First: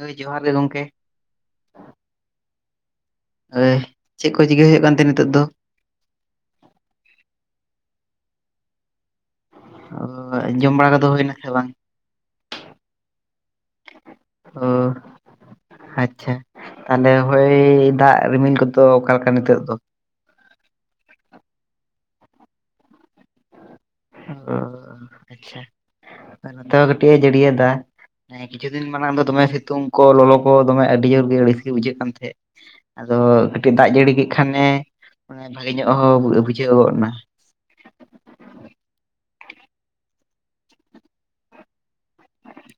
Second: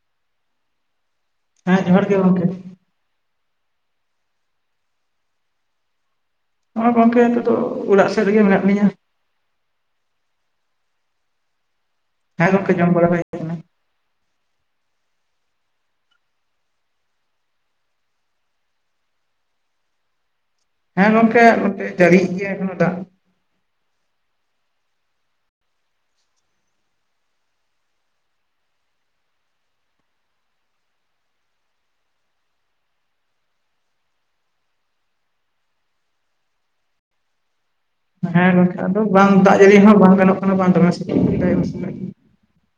ᱦᱳᱭ ᱡᱚᱦᱟᱨ ᱜᱮ ᱜᱚᱢᱠᱮ᱾ ᱦᱮᱸ ᱡᱚᱦᱟᱨ ᱜᱮ ᱜᱚᱢᱠᱮ᱾ ᱮ ᱪᱮᱫ ᱠᱚ ᱪᱤᱠᱟᱹ ᱦᱩᱭᱩᱜ ᱠᱟᱱ ᱛᱟᱦᱮᱸ ᱱᱤᱛᱚᱜ ᱫᱚ? ᱦᱚᱸ ᱜᱚᱢᱠᱮ ᱱᱤᱛᱚᱜ ᱫᱚ ᱚᱲᱟᱜ ᱥᱮᱫ ᱨᱮᱜᱮ ᱢᱮᱱᱟᱜ ᱞᱤᱧᱟᱹ᱾ ᱚ ᱡᱚᱢ ᱵᱟᱲᱟ ᱠᱚᱫᱚ ᱦᱩᱭ ᱱᱟ ᱥᱮ ᱵᱟᱝ? ᱦᱮᱸᱠᱮ ᱡᱚᱢ ᱵᱟᱲᱟ᱾ ᱟᱠᱟᱱᱟ ᱚᱻ ᱟᱪᱪᱷᱟ ᱛᱟᱦᱚᱞᱮ ᱦᱳᱭ ᱫᱟᱜ ᱨᱤᱢᱤᱞ ᱠᱚᱫᱚ ᱚᱠᱟ ᱞᱮᱠᱟ ᱱᱤᱛᱳ ᱫᱚ? ᱦᱮᱸ ᱜᱚᱢᱠᱮ ᱱᱚᱛᱮ ᱡᱟᱹᱲᱤ ᱜᱮᱭᱟ ᱱᱤᱛᱚᱜ ᱫᱟᱜ᱾ ᱚ ᱟᱪᱪᱷᱟ ᱱᱚᱛᱮ ᱦᱚᱸ ᱠᱟᱹᱴᱤᱡᱼ ᱮ ᱡᱟᱹᱲᱤᱭ ᱫᱟ᱾ ᱦᱮᱸ ᱠᱤᱪᱷᱩ ᱫᱤᱱ ᱢᱟᱲᱟᱝ ᱫᱚᱢᱮ ᱥᱤᱛᱩᱝ ᱠᱚ ᱞᱚᱞᱚ ᱠᱚ ᱫᱚᱢᱮ ᱟᱹᱰᱤ ᱡᱳᱨ ᱜᱮ ᱨᱟᱹᱥᱠᱟᱹ ᱵᱩᱡᱷᱟᱹᱜ ᱠᱟᱱ ᱛᱟᱦᱮᱸᱫ᱾ ᱟᱫᱚ ᱠᱟᱹᱴᱤᱡ ᱫᱟᱜ ᱡᱟᱹᱲᱤ ᱠᱮᱫ ᱠᱷᱟᱱᱮ ᱵᱷᱟᱜᱮ ᱧᱚᱜ ᱦᱚᱸ ᱵᱩᱡᱷᱟᱹᱣ ᱜᱚᱫ ᱮᱱᱟ᱾ ᱦᱮᱸ ᱜᱚᱢᱠᱮ ᱟᱫᱚ ᱵᱟᱝ ᱫᱟᱜ ᱡᱟᱹᱲᱤ ᱦᱚᱸ ᱵᱟᱝ ᱜᱟᱱᱚᱜ ᱠᱟᱱᱟ ᱵᱟᱝ ᱫᱚᱢᱮ ᱥᱤᱛᱩᱝ ᱠᱮᱫᱟᱭ ᱩᱱ ᱥᱚᱢᱚᱭ ᱾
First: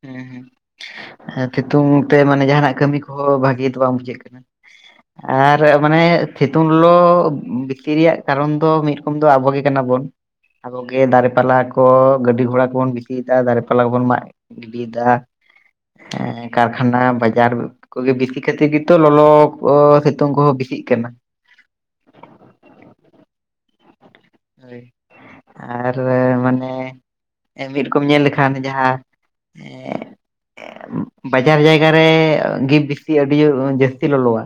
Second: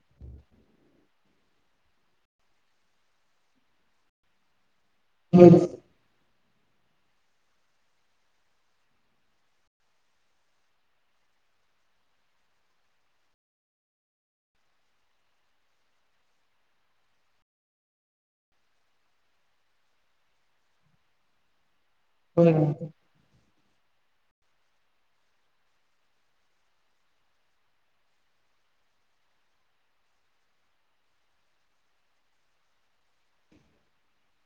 ᱦᱮᱸ ᱦᱮᱸ ᱾ ᱦᱮᱸ ᱥᱤᱛᱩᱝ ᱛᱮ ᱢᱟᱱᱮ ᱡᱟᱦᱟᱱᱟᱜ ᱠᱟᱹᱢᱤ ᱠᱚᱦᱚᱸ ᱵᱷᱟᱹᱜᱤ ᱫᱚ ᱵᱟᱝ ᱵᱩᱡᱷᱟᱹᱜ ᱠᱟᱱᱟ ᱾ [inaudible] ᱦᱳᱭ ᱟᱨ ᱢᱟᱱᱮ ᱥᱤᱛᱩᱝ ᱞᱚᱞᱚ ᱵᱤᱥᱤ ᱨᱮᱭᱟᱜ ᱠᱟᱨᱚᱱ ᱫᱚ ᱢᱤᱫ ᱨᱚᱠᱚᱢ ᱫᱚ ᱟᱵᱚ ᱜᱮ ᱠᱟᱱᱟ ᱵᱚᱱ ᱾ ᱟᱵᱚᱜ ᱜᱮ ᱫᱟᱨᱮ ᱯᱟᱞᱦᱟ ᱠᱚᱻ ᱜᱟᱹᱰᱤ ᱜᱷᱚᱲᱟ ᱠᱚᱵᱚᱱ ᱵᱤᱥᱤᱭᱮᱫᱟ ᱫᱟᱨᱮ ᱯᱟᱞᱦᱟ ᱠᱚᱵᱚᱱ ᱢᱟᱜ ᱜᱤᱰᱤ ᱮᱫᱟ [inaudible] ᱦᱮᱸ ᱠᱟᱨᱠᱷᱟᱱᱟ ᱵᱟᱡᱟᱨ ᱠᱚᱜᱮ ᱵᱮᱥᱤ ᱠᱷᱟᱹᱛᱤᱨ ᱜᱮᱛᱚ ᱞᱚᱞᱚ, ᱥᱤᱛᱩᱝ ᱠᱚᱦᱚᱸ ᱵᱮᱥᱤᱜ ᱠᱟᱱᱟ ᱾ ᱦᱳᱭ ᱦᱚ ᱫᱟᱲᱮᱜ-ᱟ ᱾ [inaudible] ᱟᱨ ᱢᱟᱱᱮ ᱢᱤᱫ ᱨᱚᱠᱚᱢ ᱧᱮᱞ ᱞᱮᱠᱷᱟᱱ ᱡᱟᱦᱟᱸ [inaudible] ᱵᱟᱡᱟᱨ ᱡᱟᱭᱜᱟ ᱨᱮ ᱜᱮ ᱵᱮᱥᱤ ᱟᱹᱰᱤ ᱡᱳᱨ ᱡᱟᱹᱥᱛᱤ ᱞᱚᱞᱚᱣᱟ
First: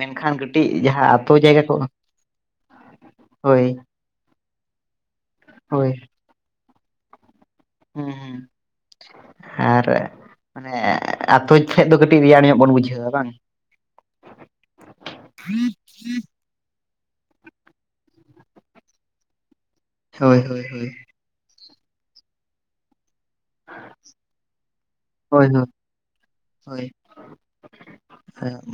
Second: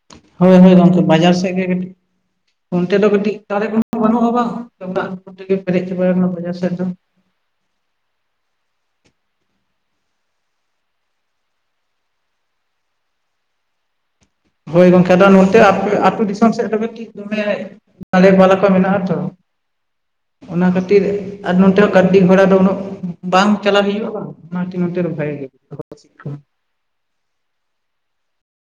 ᱢᱮᱱ ᱦᱳᱭ ᱦᱳᱭ ᱜᱚᱢᱠᱮ ᱵᱟᱡᱟᱨ ᱥᱮᱫ ᱜᱮ ᱠᱟᱹ [inaudible] ᱚᱱᱛᱮ ᱫᱚ ᱠᱟᱹᱴᱤᱡ ᱦᱳᱭ ᱫᱟᱨᱮ ᱠᱚ ᱵᱟᱹᱱᱩᱜ-ᱟ ᱵᱟᱝ ᱚᱱᱠᱟ [unintelligible] ᱛᱮᱜᱮ ᱯᱮᱨᱮᱡ ᱦᱳᱭ ᱪᱟᱵᱟ ᱟᱠᱟᱱᱟ ᱵᱟᱡᱟᱨ ᱥᱮᱫ ᱫᱚ ᱾ ᱦᱮᱸ ᱦᱮᱸ ᱾ [inaudible] ᱟᱨ ᱢᱟᱱᱮ ᱟᱛᱳ ᱴᱷᱮᱡ ᱫᱚ ᱠᱟᱹᱴᱤᱡ ᱨᱮᱭᱟᱲ ᱧᱚᱜ ᱵᱚᱱ ᱵᱩᱡᱷᱟᱹᱣᱟ ᱵᱟᱝ? [inaudible] ᱦᱳᱭ ᱜᱚᱝᱠᱮ ᱟᱫᱚ ᱱᱚᱛᱮ [unintelligible] ᱟᱹᱛᱩ ᱫᱤᱥᱚᱢ ᱥᱮᱫ ᱫᱚ [unintelligible] [unintelligible] ᱠᱚ ᱢᱮᱱᱟᱜ-ᱟ ᱛᱚ ᱦᱳᱭ [inaudible] ᱦᱳᱭ ᱚᱱᱟ ᱦᱳᱭ᱾ ᱠᱷᱟᱹᱛᱤᱨ ᱟᱨ ᱱᱚᱛᱮ ᱦᱚᱸ ᱜᱟᱹᱰᱤ ᱜᱷᱚᱲᱟ ᱫᱚ ᱩᱱᱟᱹᱜ ᱵᱟᱝ ᱪᱟᱞᱟᱜ ᱦᱩᱭᱩᱜ-ᱟ ᱵᱟᱝ ᱚᱱᱟ [unintelligible] ᱵᱷᱟᱜᱮ ᱦᱳᱭ ᱜᱮ [unintelligible] ᱦᱳᱭ ᱾ [inaudible]